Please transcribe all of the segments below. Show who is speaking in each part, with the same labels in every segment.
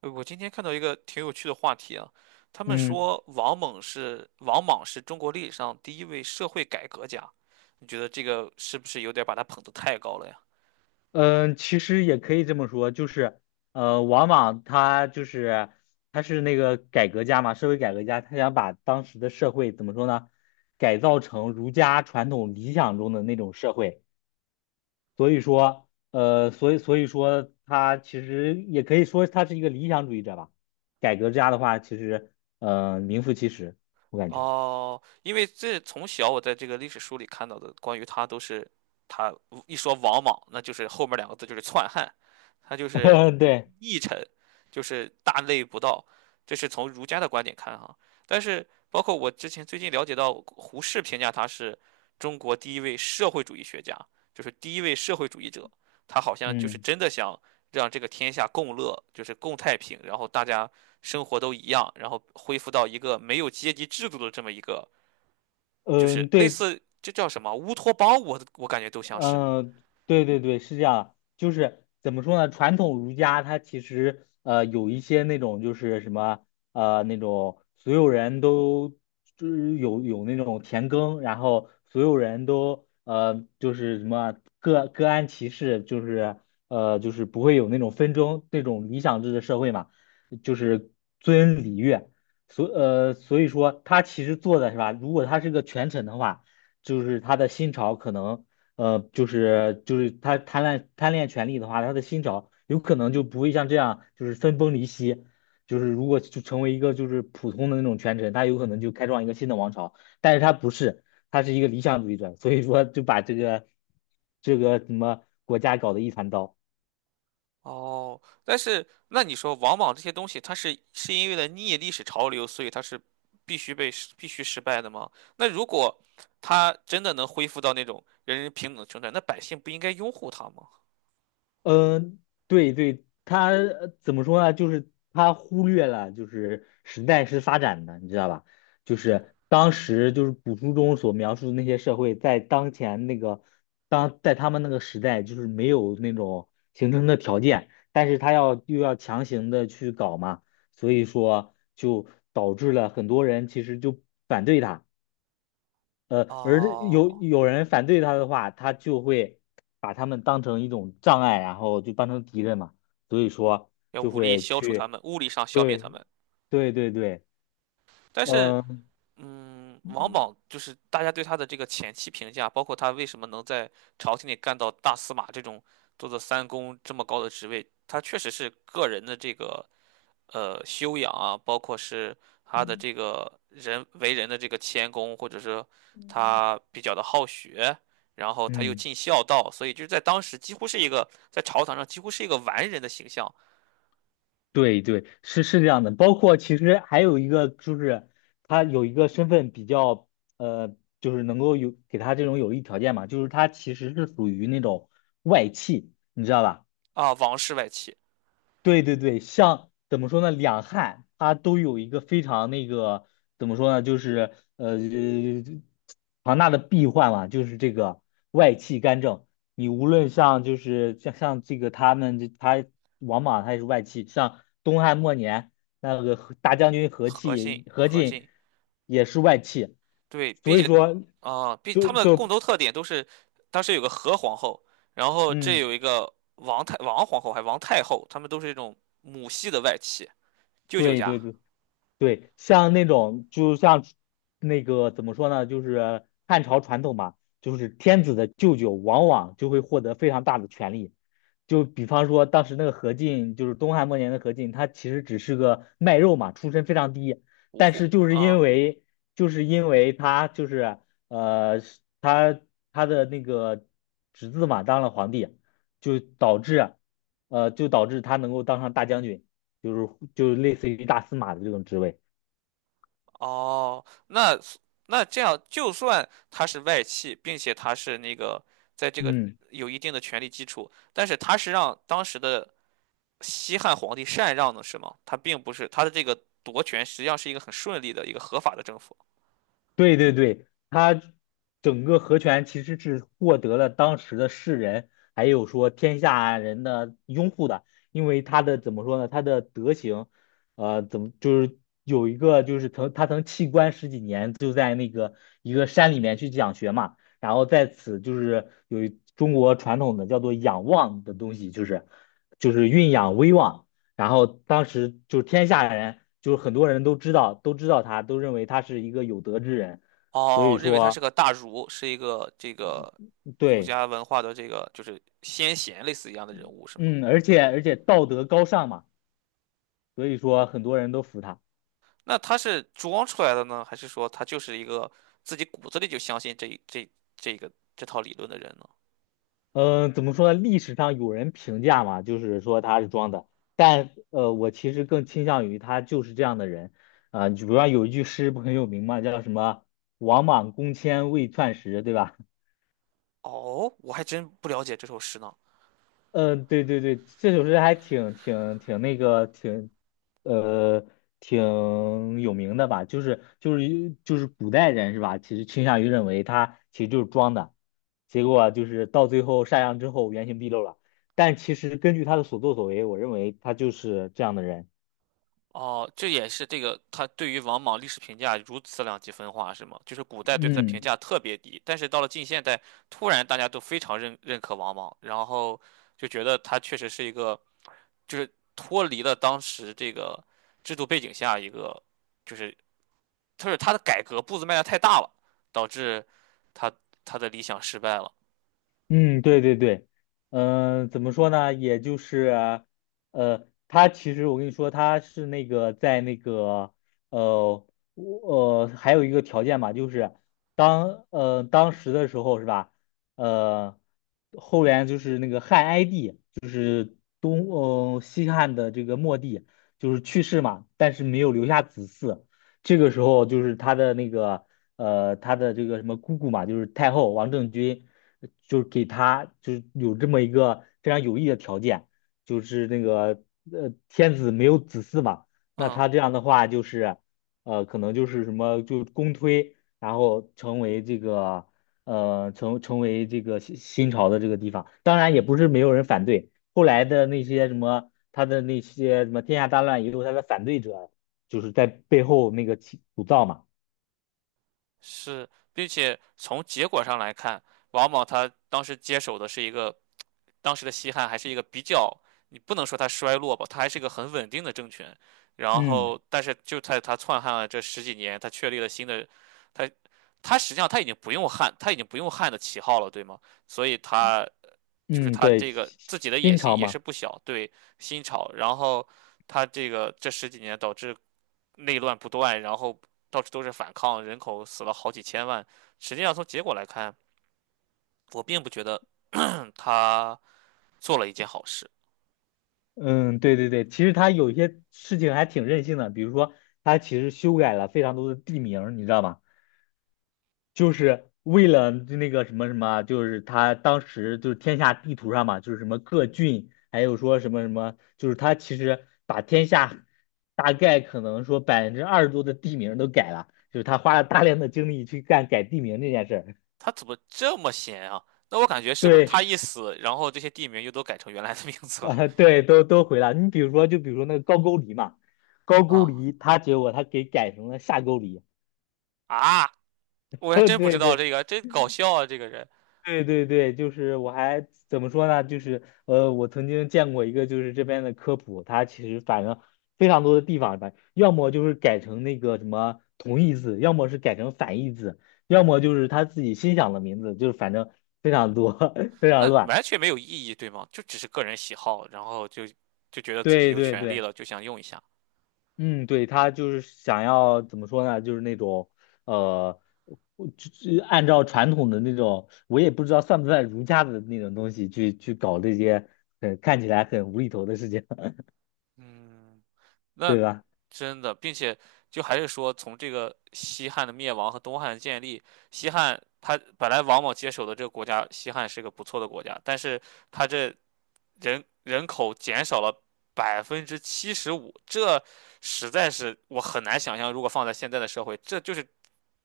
Speaker 1: 我今天看到一个挺有趣的话题啊，他们
Speaker 2: 嗯
Speaker 1: 说王莽是中国历史上第一位社会改革家，你觉得这个是不是有点把他捧得太高了呀？
Speaker 2: 嗯，其实也可以这么说，就是王莽他就是他是那个改革家嘛，社会改革家，他想把当时的社会怎么说呢，改造成儒家传统理想中的那种社会。所以说，所以说他其实也可以说他是一个理想主义者吧。改革家的话，其实名副其实，我感觉。
Speaker 1: 哦，因为这从小我在这个历史书里看到的关于他都是，他一说王莽，那就是后面两个字就是篡汉，他就是
Speaker 2: 对，
Speaker 1: 佚臣，就是大逆不道，这是从儒家的观点看哈。但是包括我之前最近了解到，胡适评价他是中国第一位社会主义学家，就是第一位社会主义者，他好像就是
Speaker 2: 嗯
Speaker 1: 真的想让这个天下共乐，就是共太平，然后大家生活都一样，然后恢复到一个没有阶级制度的这么一个，就是
Speaker 2: 嗯，
Speaker 1: 类
Speaker 2: 对。
Speaker 1: 似这叫什么乌托邦，我感觉都像是。
Speaker 2: 嗯，对对对，是这样，就是怎么说呢？传统儒家它其实有一些那种就是什么那种所有人都就是有那种田耕，然后所有人都就是什么各各安其事，就是就是不会有那种纷争那种理想制的社会嘛，就是尊礼乐，所以说他其实做的是吧？如果他是个权臣的话。就是他的新朝可能就是他贪婪贪恋权力的话，他的新朝有可能就不会像这样就是分崩离析。就是如果就成为一个就是普通的那种权臣，他有可能就开创一个新的王朝，但是他不是，他是一个理想主义者，所以说就把这个这个什么国家搞得一团糟。
Speaker 1: 哦，但是那你说往往这些东西，它是因为了逆历史潮流，所以它是必须被必须失败的吗？那如果它真的能恢复到那种人人平等的生态，那百姓不应该拥护它吗？
Speaker 2: 嗯，对对，他怎么说呢？就是他忽略了，就是时代是发展的，你知道吧？就是当时就是古书中所描述的那些社会，在当前那个当在他们那个时代，就是没有那种形成的条件，但是他要又要强行的去搞嘛，所以说就导致了很多人其实就反对他。而这有
Speaker 1: 哦，
Speaker 2: 有人反对他的话，他就会把他们当成一种障碍，然后就当成敌人嘛，所以说
Speaker 1: 要
Speaker 2: 就
Speaker 1: 武力
Speaker 2: 会
Speaker 1: 消除他
Speaker 2: 去，
Speaker 1: 们，物理上消灭
Speaker 2: 对，
Speaker 1: 他们，
Speaker 2: 对对对，
Speaker 1: 但是
Speaker 2: 嗯
Speaker 1: 王莽就是大家对他的这个前期评价，包括他为什么能在朝廷里干到大司马这种做到三公这么高的职位，他确实是个人的这个修养啊，包括是他的这个人为人的这个谦恭，或者是他比较的好学，然后他又
Speaker 2: 嗯，
Speaker 1: 尽孝道，所以就是在当时几乎是一个在朝堂上几乎是一个完人的形象。
Speaker 2: 对对，是是这样的。包括其实还有一个就是，他有一个身份比较，呃，就是能够有给他这种有利条件嘛，就是他其实是属于那种外戚，你知道吧？
Speaker 1: 啊，王室外戚，
Speaker 2: 对对对，像怎么说呢，两汉它都有一个非常那个怎么说呢，就是庞大的弊患嘛，就是这个外戚干政。你无论像就是像这个他们这他王莽他也是外戚，像东汉末年那个和大将军
Speaker 1: 何进，
Speaker 2: 何
Speaker 1: 何
Speaker 2: 进
Speaker 1: 进。
Speaker 2: 也是外戚，
Speaker 1: 对，并
Speaker 2: 所以
Speaker 1: 且
Speaker 2: 说
Speaker 1: 啊，并
Speaker 2: 就
Speaker 1: 他们的共
Speaker 2: 就
Speaker 1: 同特点都是，当时有个何皇后，然后这
Speaker 2: 嗯。
Speaker 1: 有一个王皇后，还王太后，他们都是这种母系的外戚，舅舅
Speaker 2: 对
Speaker 1: 家
Speaker 2: 对对对，像那种就像那个怎么说呢，就是汉朝传统嘛，就是天子的舅舅往往就会获得非常大的权力。就比方说当时那个何进，就是东汉末年的何进，他其实只是个卖肉嘛，出身非常低，
Speaker 1: 无
Speaker 2: 但
Speaker 1: 户
Speaker 2: 是就是因
Speaker 1: 啊。
Speaker 2: 为就是因为他就是是他他的那个侄子嘛当了皇帝，就导致就导致他能够当上大将军。就是类似于大司马的这种职位。
Speaker 1: 哦，那这样，就算他是外戚，并且他是那个在这个
Speaker 2: 嗯，
Speaker 1: 有一定的权力基础，但是他是让当时的西汉皇帝禅让的，是吗？他并不是他的这个夺权，实际上是一个很顺利的一个合法的政府。
Speaker 2: 对对对，他整个和权其实是获得了当时的世人还有说天下人的拥护的，因为他的怎么说呢？他的德行，怎么就是有一个就是他曾弃官十几年，一个山里面去讲学嘛，然后在此就是有一中国传统的叫做仰望的东西，就是蕴养威望。然后当时就是天下人，就是很多人都知道，都知道他，都认为他是一个有德之人，所以
Speaker 1: 哦，认为他是
Speaker 2: 说
Speaker 1: 个大儒，是一个这个儒
Speaker 2: 对，
Speaker 1: 家文化的这个就是先贤类似一样的人物，是吗？
Speaker 2: 嗯，而且道德高尚嘛，所以说很多人都服他。
Speaker 1: 那他是装出来的呢，还是说他就是一个自己骨子里就相信这套理论的人呢？
Speaker 2: 嗯，怎么说呢？历史上有人评价嘛，就是说他是装的，但我其实更倾向于他就是这样的人。啊、你比如说有一句诗不很有名嘛，叫什么“王莽公迁为篡时”，对吧？
Speaker 1: 哦，我还真不了解这首诗呢。
Speaker 2: 嗯，对对对，这首诗还挺挺挺那个挺，呃，挺有名的吧？就是古代人是吧？其实倾向于认为他其实就是装的，结果就是到最后上岸之后原形毕露了。但其实根据他的所作所为，我认为他就是这样的人。
Speaker 1: 哦，这也是这个他对于王莽历史评价如此两极分化，是吗？就是古代对他的评
Speaker 2: 嗯。
Speaker 1: 价特别低，但是到了近现代，突然大家都非常认可王莽，然后就觉得他确实是一个，就是脱离了当时这个制度背景下一个，就是就是他的改革步子迈的太大了，导致他他的理想失败了。
Speaker 2: 嗯，对对对，嗯、怎么说呢？也就是啊，他其实我跟你说，他是那个在那个，呃，还有一个条件嘛，就是当时的时候是吧？呃，后援就是那个汉哀帝。西汉的这个末帝就是去世嘛，但是没有留下子嗣。这个时候就是他的那个他的这个什么姑姑嘛，就是太后王政君，就是给他就是有这么一个非常有益的条件，就是那个天子没有子嗣嘛，那
Speaker 1: 嗯。
Speaker 2: 他这样的话就是可能就是什么就公推，然后成为这个。成为这个新朝的这个地方，当然也不是没有人反对，后来的那些什么，他的那些什么天下大乱，一有他的反对者，就是在背后那个起鼓噪嘛。
Speaker 1: 是，并且从结果上来看，王莽他当时接手的是一个，当时的西汉还是一个比较，你不能说它衰落吧，它还是一个很稳定的政权。然
Speaker 2: 嗯
Speaker 1: 后，但是就在他篡汉了这十几年，他确立了新的，他他实际上他已经不用汉的旗号了，对吗？所以他就是
Speaker 2: 嗯，
Speaker 1: 他
Speaker 2: 对，
Speaker 1: 这个自己的野
Speaker 2: 新
Speaker 1: 心
Speaker 2: 朝
Speaker 1: 也是
Speaker 2: 嘛。
Speaker 1: 不小，对新朝。然后他这个这十几年导致内乱不断，然后到处都是反抗，人口死了好几千万。实际上从结果来看，我并不觉得 他做了一件好事。
Speaker 2: 嗯，对对对，其实他有一些事情还挺任性的，比如说他其实修改了非常多的地名，你知道吗？就是为了那个什么什么啊，就是他当时就是天下地图上嘛，就是什么各郡，还有说什么什么，就是他其实把天下大概可能说百分之二十多的地名都改了，就是他花了大量的精力去干改地名这件事儿。
Speaker 1: 他怎么这么闲啊？那我感觉是不是
Speaker 2: 对，
Speaker 1: 他一死，然后这些地名又都改成原来的名 字了
Speaker 2: 对，都都回了。你比如说，就比如说那个高句丽嘛，高句
Speaker 1: 啊
Speaker 2: 丽，他结果他给改成了下句丽。
Speaker 1: 啊！我还 真不知
Speaker 2: 对
Speaker 1: 道
Speaker 2: 对，
Speaker 1: 这个，真搞笑啊！这个人，
Speaker 2: 对对对，就是我还怎么说呢？就是我曾经见过一个，就是这边的科普，它其实反正非常多的地方吧，要么就是改成那个什么同义字，要么是改成反义字，要么就是他自己心想的名字，就是反正非常多，非常
Speaker 1: 那
Speaker 2: 乱。
Speaker 1: 完全没有意义，对吗？就只是个人喜好，然后就觉得自己
Speaker 2: 对
Speaker 1: 有
Speaker 2: 对
Speaker 1: 权利
Speaker 2: 对。
Speaker 1: 了，就想用一下。
Speaker 2: 嗯，对，他就是想要怎么说呢？就是那种，呃，我就按照传统的那种，我也不知道算不算儒家的那种东西去搞这些，看起来很无厘头的事情，
Speaker 1: 嗯。那
Speaker 2: 对吧？
Speaker 1: 真的，并且就还是说，从这个西汉的灭亡和东汉的建立，西汉他本来王莽接手的这个国家，西汉是个不错的国家，但是他这人口减少了75%，这实在是我很难想象，如果放在现在的社会，这就是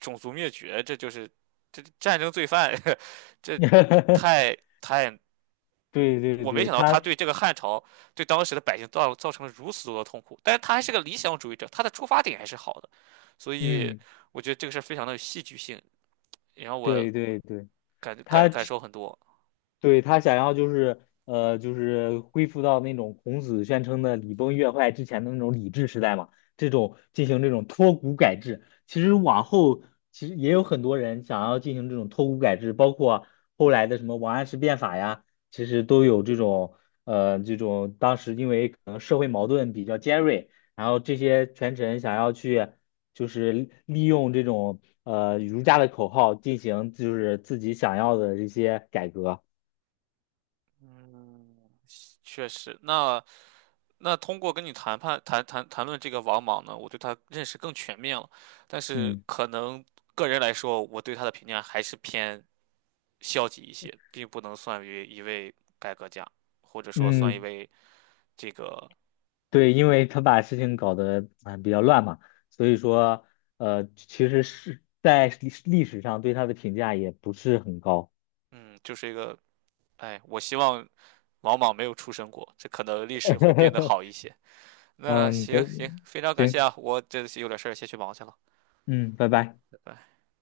Speaker 1: 种族灭绝，这就是这战争罪犯，这 太太
Speaker 2: 对对
Speaker 1: 我没
Speaker 2: 对，
Speaker 1: 想到他
Speaker 2: 他，
Speaker 1: 对这个汉朝、对当时的百姓造成了如此多的痛苦，但是他还是个理想主义者，他的出发点还是好的，所以
Speaker 2: 嗯，
Speaker 1: 我觉得这个事儿非常的有戏剧性，也让我
Speaker 2: 对对对，
Speaker 1: 感感
Speaker 2: 他
Speaker 1: 感受很多。
Speaker 2: 对，他想要就是就是恢复到那种孔子宣称的礼崩乐坏之前的那种礼制时代嘛，这种进行这种脱古改制。其实往后其实也有很多人想要进行这种脱古改制，包括后来的什么王安石变法呀，其实都有这种这种当时因为可能社会矛盾比较尖锐，然后这些权臣想要去就是利用这种儒家的口号进行就是自己想要的这些改革。
Speaker 1: 嗯，确实，那通过跟你谈判谈谈谈论这个王莽呢，我对他认识更全面了，但是
Speaker 2: 嗯
Speaker 1: 可能个人来说，我对他的评价还是偏消极一些，并不能算于一位改革家，或者说算一
Speaker 2: 嗯，
Speaker 1: 位这个
Speaker 2: 对，因为他把事情搞得啊、比较乱嘛，所以说其实是在历史上对他的评价也不是很高。
Speaker 1: 嗯，就是一个哎，我希望王莽没有出生过，这可能历史会变得好 一些。那
Speaker 2: 嗯，
Speaker 1: 行
Speaker 2: 对，
Speaker 1: 行，非常感
Speaker 2: 行，
Speaker 1: 谢啊，我这有点事儿，先去忙去了，
Speaker 2: 嗯，拜拜。
Speaker 1: 拜拜。